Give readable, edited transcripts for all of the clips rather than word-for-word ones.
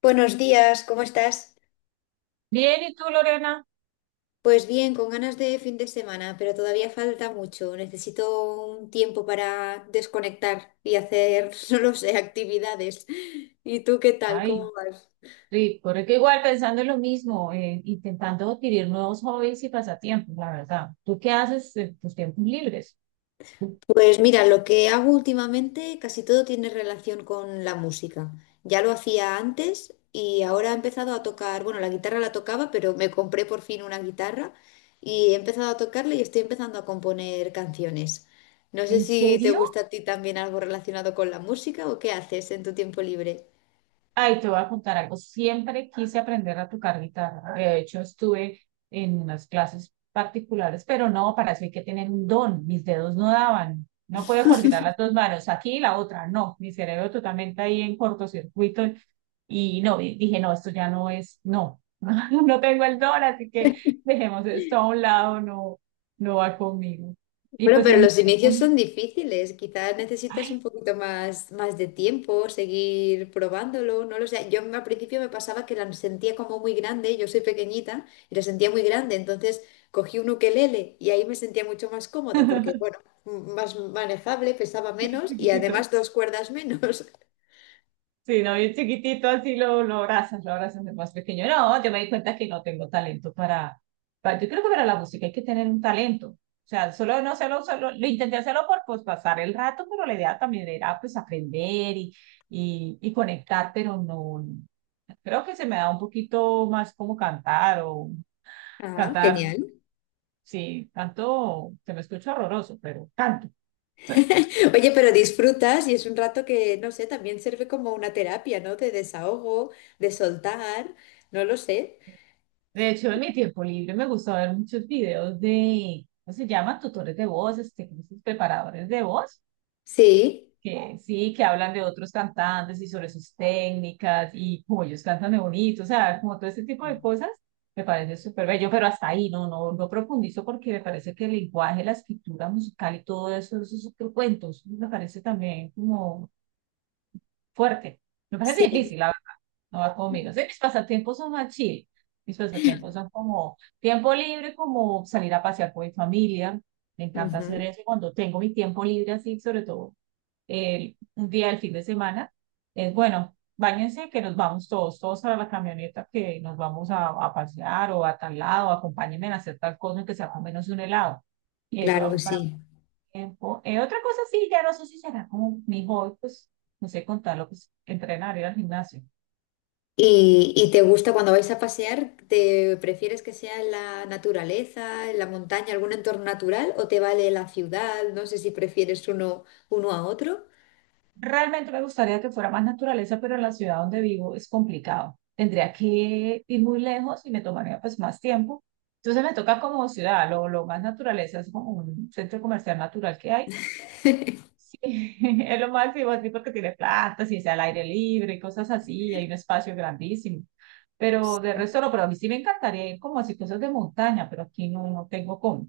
Buenos días, ¿cómo estás? Bien, ¿y tú, Lorena? Pues bien, con ganas de fin de semana, pero todavía falta mucho. Necesito un tiempo para desconectar y hacer, no lo sé, actividades. ¿Y tú qué tal? ¿Cómo Ay, vas? rico, que igual pensando en lo mismo, intentando adquirir nuevos hobbies y pasatiempos, la verdad. ¿Tú qué haces en tus tiempos libres? Pues mira, lo que hago últimamente casi todo tiene relación con la música. Ya lo hacía antes y ahora he empezado a tocar, bueno, la guitarra la tocaba, pero me compré por fin una guitarra y he empezado a tocarla y estoy empezando a componer canciones. No sé ¿En si te serio? gusta a ti también algo relacionado con la música o qué haces en tu tiempo libre. Ay, te voy a contar algo. Siempre quise aprender a tocar guitarra. De hecho, estuve en unas clases particulares, pero no, para eso hay que tener un don. Mis dedos no daban. No puedo coordinar las dos manos, aquí y la otra, no. Mi cerebro totalmente ahí en cortocircuito. Y no, y dije, no, esto ya no es, no, no tengo el don, así que dejemos esto a un lado, no, no va conmigo. Y Bueno, pues pero en mi los tiempo, inicios son difíciles. Quizás necesitas un ay, poquito más de tiempo, seguir probándolo, no lo sé. Yo al principio me pasaba que la sentía como muy grande, yo soy pequeñita y la sentía muy grande, entonces cogí un ukelele y ahí me sentía mucho más cómoda porque, bueno, más manejable, pesaba menos y además dos cuerdas menos. sí, no, bien chiquitito, así lo abrazas de más pequeño. No, yo me di cuenta que no tengo talento para, yo creo que para la música hay que tener un talento. O sea, solo no solo, solo lo intenté hacerlo por pues, pasar el rato, pero la idea también era pues aprender y conectar, pero no. Creo que se me da un poquito más como cantar o Ah, cantar. genial. Sí, canto, se me escucha horroroso, pero canto. Oye, pero disfrutas y es un rato que, no sé, también sirve como una terapia, ¿no? De desahogo, de soltar, no lo sé. De hecho, en mi tiempo libre me gusta ver muchos videos de, ¿cómo se llaman? Tutores de voz, ¿cómo se dice? Preparadores de voz, Sí. que sí, que hablan de otros cantantes y sobre sus técnicas y cómo ellos cantan de bonito, o sea, como todo ese tipo de cosas, me parece súper bello, pero hasta ahí no, no profundizo porque me parece que el lenguaje, la escritura musical y todo eso, esos otros cuentos, me parece también como fuerte. Me parece Sí, difícil, no va conmigo. Sí, mis pasatiempos son más chill. Mis pasatiempos son como tiempo libre, como salir a pasear con mi familia. Me encanta hacer ujú, eso. Y cuando tengo mi tiempo libre, así, sobre todo el, un día del fin de semana, es bueno, báñense que nos vamos todos, todos para la camioneta, que nos vamos a pasear o a tal lado, acompáñenme a hacer tal cosa, que sea con menos un helado. Y eso claro que hago para sí. mi tiempo. Otra cosa, sí, ya no sé si será como mi hobby, pues no sé contarlo, pues entrenar, ir al gimnasio. ¿Y te gusta cuando vais a pasear? ¿Te prefieres que sea en la naturaleza, en la montaña, algún entorno natural o te vale la ciudad? No sé si prefieres uno a otro. Realmente me gustaría que fuera más naturaleza, pero en la ciudad donde vivo es complicado. Tendría que ir muy lejos y me tomaría pues más tiempo. Entonces me toca como ciudad, lo más naturaleza es como un centro comercial natural que hay. Sí, es lo máximo así porque tiene plantas y es al aire libre y cosas así, y hay un espacio grandísimo. Pero de resto no, pero a mí sí me encantaría ir como así cosas de montaña, pero aquí no, no tengo cómo.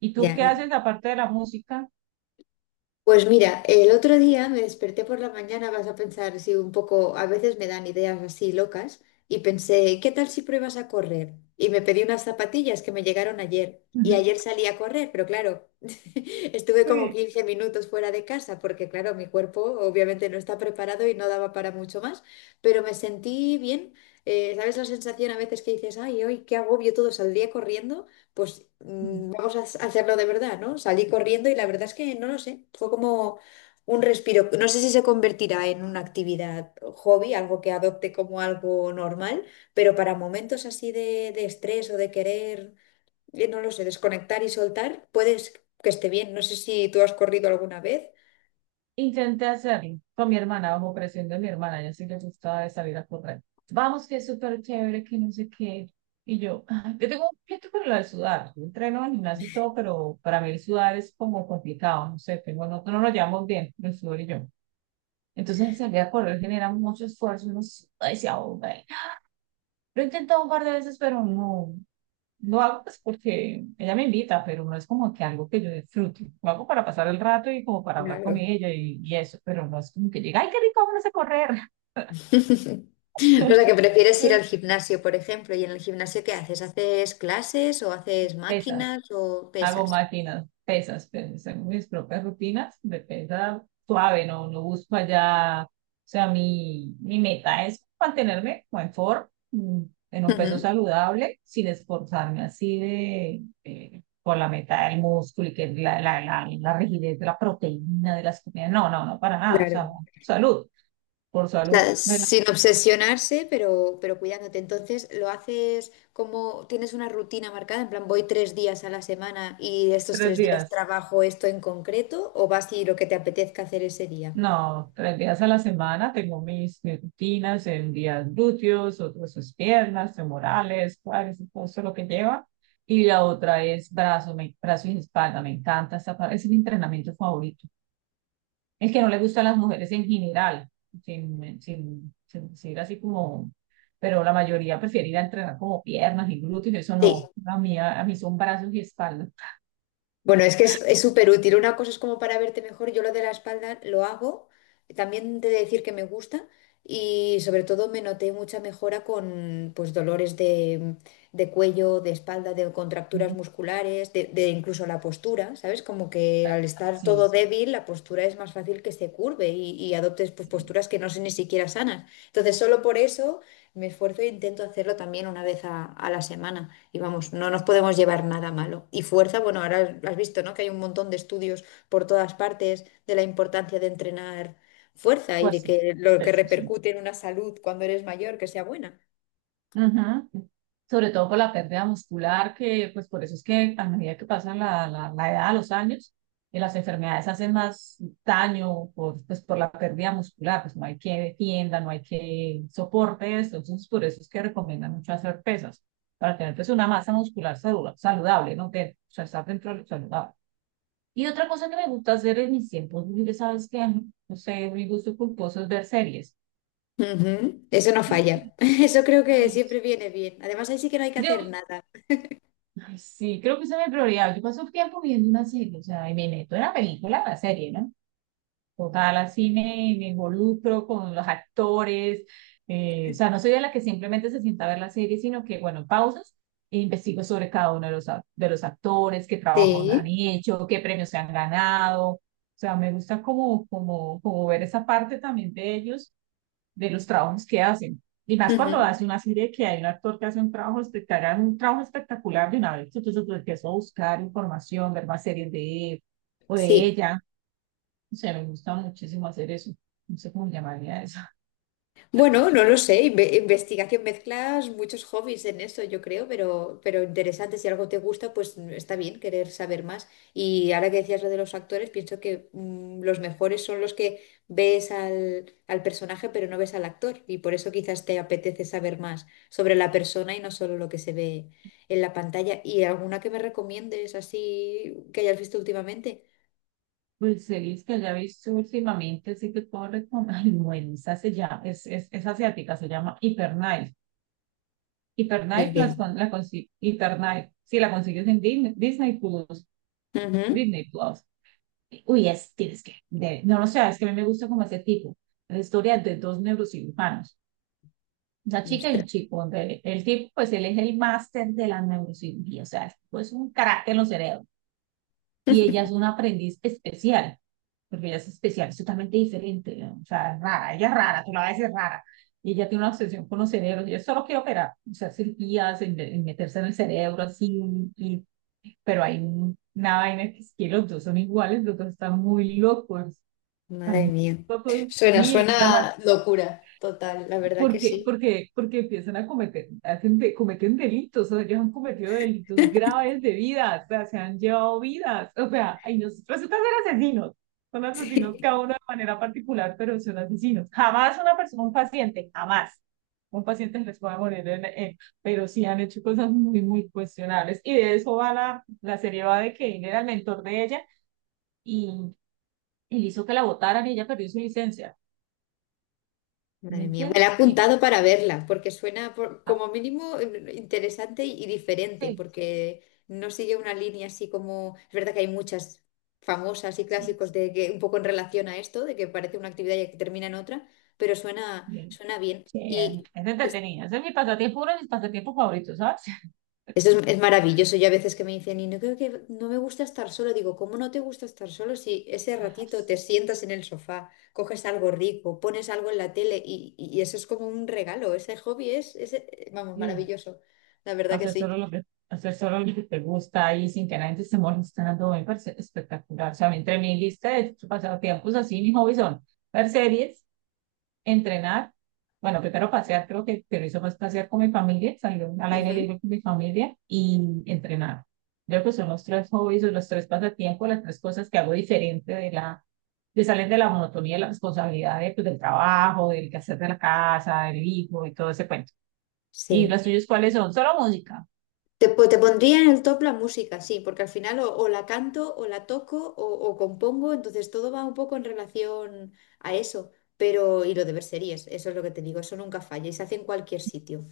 ¿Y tú Ya. qué haces aparte de la música? Pues mira, el otro día me desperté por la mañana, vas a pensar, si un poco, a veces me dan ideas así locas, y pensé, ¿qué tal si pruebas a correr? Y me pedí unas zapatillas que me llegaron ayer, y ayer salí a correr, pero claro, estuve como Sí. 15 minutos fuera de casa, porque claro, mi cuerpo obviamente no está preparado y no daba para mucho más, pero me sentí bien. ¿Sabes la sensación a veces que dices, ay, hoy qué agobio todo, saldría corriendo? Pues vamos a hacerlo de verdad, ¿no? Salí corriendo y la verdad es que no lo sé, fue como un respiro. No sé si se convertirá en una actividad hobby, algo que adopte como algo normal, pero para momentos así de estrés o de querer, no lo sé, desconectar y soltar, puedes que esté bien. No sé si tú has corrido alguna vez. Intenté hacerlo con mi hermana, bajo presión de mi hermana, ella sí le gustaba de salir a correr. Vamos, que es súper chévere, que no sé qué. Y yo, "Ah, yo tengo un pleito con lo de sudar. Yo entreno en gimnasio y todo, pero para mí el sudar es como complicado, no sé, tengo, no, no nos llevamos bien, el sudor y yo. Entonces salir a correr genera mucho esfuerzo, uno suda y se ahoga. Lo he intentado un par de veces, pero no, lo hago pues porque ella me invita, pero no es como que algo que yo disfrute. Lo hago para pasar el rato y como para hablar con Claro. ella y eso, pero no es como que llega, ay, qué rico, vamos a correr. O sea, que prefieres ir Entonces, al gimnasio, por ejemplo, y en el gimnasio ¿qué haces? ¿Haces clases o haces esas. máquinas o Hago pesas? máquinas, pesas, pero según mis propias rutinas de pesa suave, no, no busco allá, o sea, mi meta es mantenerme como en forma, en un peso Ujú. saludable, sin esforzarme así de, por la meta del músculo y que la rigidez de la proteína, de las comidas, no, para nada, o Claro. sea, salud, por salud, Sea, de los sin obsesionarse, pero cuidándote. Entonces, lo haces como tienes una rutina marcada, en plan, voy tres días a la semana y estos tres tres días días. trabajo esto en concreto, o vas y lo que te apetezca hacer ese día. No, tres días a la semana tengo mis rutinas en días glúteos, otros es piernas, femorales, cuádriceps, todo eso lo que lleva. Y la otra es brazo, brazo y espalda. Me encanta esa parte, es mi entrenamiento favorito. El que no le gusta a las mujeres en general, sin decir así como, pero la mayoría prefiere ir a entrenar como piernas y glúteos, eso Sí. no. A mí, mí son brazos y espalda. Bueno, es que es súper útil. Una cosa es como para verte mejor. Yo lo de la espalda lo hago. También de decir que me gusta. Y sobre todo me noté mucha mejora con pues dolores de cuello, de espalda, de contracturas Ujú. musculares, de incluso la postura, ¿sabes? Como que al estar todo Sí, débil, la postura es más fácil que se curve y adoptes pues, sí, posturas que no son ni siquiera sanas. Entonces, solo por eso. Me esfuerzo e intento hacerlo también una vez a la semana. Y vamos, no nos podemos llevar nada malo. Y fuerza, bueno, ahora has visto, ¿no? Que hay un montón de estudios por todas partes de la importancia de entrenar fuerza y de fuerza. que lo que Eso sí. repercute en una salud cuando eres mayor, que sea buena. Ujú. Sobre todo por la pérdida muscular, que pues por eso es que a medida que pasa la edad, los años, las enfermedades hacen más daño por, pues, por la pérdida muscular, pues no hay que defienda, no hay que soporte eso, entonces por eso es que recomiendan mucho hacer pesas, para tener pues una masa muscular saludable, ¿no? Que, o sea, estar dentro de lo saludable. Y otra cosa que me gusta hacer en mis tiempos libres, ¿sabes qué? No sé, mi gusto culposo es ver series. Ujú, eso no falla. Eso creo que Ay, siempre viene bien. Además, ahí sí que no hay que creo hacer nada. ay, sí, creo que esa es mi prioridad. Yo paso tiempo viendo una serie, o sea, y me meto en la película, en la serie, ¿no? Total, así me involucro con los actores. O sea, no soy de la que simplemente se sienta a ver la serie, sino que, bueno, pausas e investigo sobre cada uno de los, de los actores, qué trabajos han Sí. hecho, qué premios se han ganado. O sea, me gusta como ver esa parte también de ellos de los trabajos que hacen. Y más cuando Ujú, hace una serie que hay un actor que hace un trabajo espectacular de una vez, entonces pues, empiezo a buscar información, ver más series de él o de sí. ella. O sea, me gusta muchísimo hacer eso. No sé cómo llamaría eso. Bueno, no lo sé, investigación, mezclas muchos hobbies en eso, yo creo, pero interesante, si algo te gusta, pues está bien querer saber más. Y ahora que decías lo de los actores, pienso que los mejores son los que ves al personaje, pero no ves al actor, y por eso quizás te apetece saber más sobre la persona y no solo lo que se ve en la pantalla. ¿Y alguna que me recomiendes así que hayas visto últimamente? Pues series que haya visto últimamente, sí que puedo recomendar. Ay, bueno, esa se llama, es asiática, se llama Hyperknife. Ni Hyperknife, idea. las, con- la, consi- Hyper Knife, sí, la consigues en Disney Plus. Ujú. Disney Plus. Uy, es, tienes que, no lo sé, es que a mí me gusta como ese tipo, la historia de dos neurocirujanos, una chica y un Ostras. chico, donde el tipo, pues él es el máster de la neurocirugía, o sea, es pues, un carácter en los cerebros, y ella es una aprendiz especial, porque ella es especial, es totalmente diferente, ¿no? O sea, es rara, ella es rara, tú la ves, es rara, y ella tiene una obsesión con los cerebros, ella solo quiere operar, o sea, cirugías, en meterse en el cerebro, así, y- pero hay una vaina que es que los dos son iguales, los dos están muy locos. Madre mía. Tampoco Suena, sí, llama- suena locura, total, la verdad que porque, sí. Porque empiezan a cometer, cometen delitos, o ellos han cometido delitos graves de vidas, o sea, se han llevado vidas, o sea, ahí nos resulta ser asesinos, son asesinos Sí. cada uno de manera particular, pero son asesinos. Jamás una persona, un paciente, jamás. Un paciente les puede morir en- pero sí han hecho cosas muy, muy cuestionables. Y de eso va la serie va de que él era el mentor de ella y él hizo que la votaran y ella perdió su licencia. ¿Me Madre mía, me la he entiendes? apuntado para verla, porque suena Ah, como mínimo interesante y diferente, sí, porque no sigue una línea así como... Es verdad que hay muchas famosas y sí, clásicos de que un poco en relación a esto, de que parece una actividad y que termina en otra, pero suena, sí, suena bien. sí, Y es entretenido. Ese es mi pasatiempo, uno de mis pasatiempos favoritos, ¿sabes? eso es maravilloso. Yo a veces que me dicen, y no creo que no me gusta estar solo, digo, ¿cómo no te gusta estar solo si ese ratito te sientas en el sofá, coges algo rico, pones algo en la tele y eso es como un regalo? Ese hobby es, vamos, Digo, maravilloso. La verdad que hacer sí. solo lo que, hacer solo lo que te gusta y sin que nadie te esté molestando, me parece espectacular. O sea, a mí entre mi lista de pasatiempos así, mis hobbies son ver series, entrenar. Bueno, primero pasear, creo que pero eso más pasear con mi familia, salir al aire Ujú. libre con mi familia y entrenar. Creo que son los tres hobbies o los tres pasatiempos, las tres cosas que hago diferente de la, de salir de la monotonía, de la responsabilidad de, pues, del trabajo, del quehacer de la casa, del hijo y todo ese cuento. ¿Y Sí. los tuyos cuáles son? Solo música. Te pondría en el top la música, sí, porque al final o la canto o la toco o compongo, entonces todo va un poco en relación a eso. Pero, y lo de ver series, eso es lo que te digo, eso nunca falla y se hace en cualquier sitio.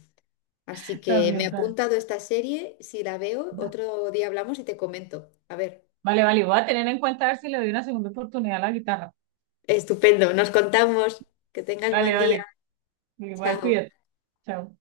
Así que me he También, tal. apuntado esta serie, si la veo, otro día hablamos y te comento. A ver, Vale, vale, voy a tener en cuenta a ver si le doy una segunda oportunidad a la guitarra. estupendo, nos contamos. Que tengas Vale, buen día. vale, igual Chao. cuídate. Chao.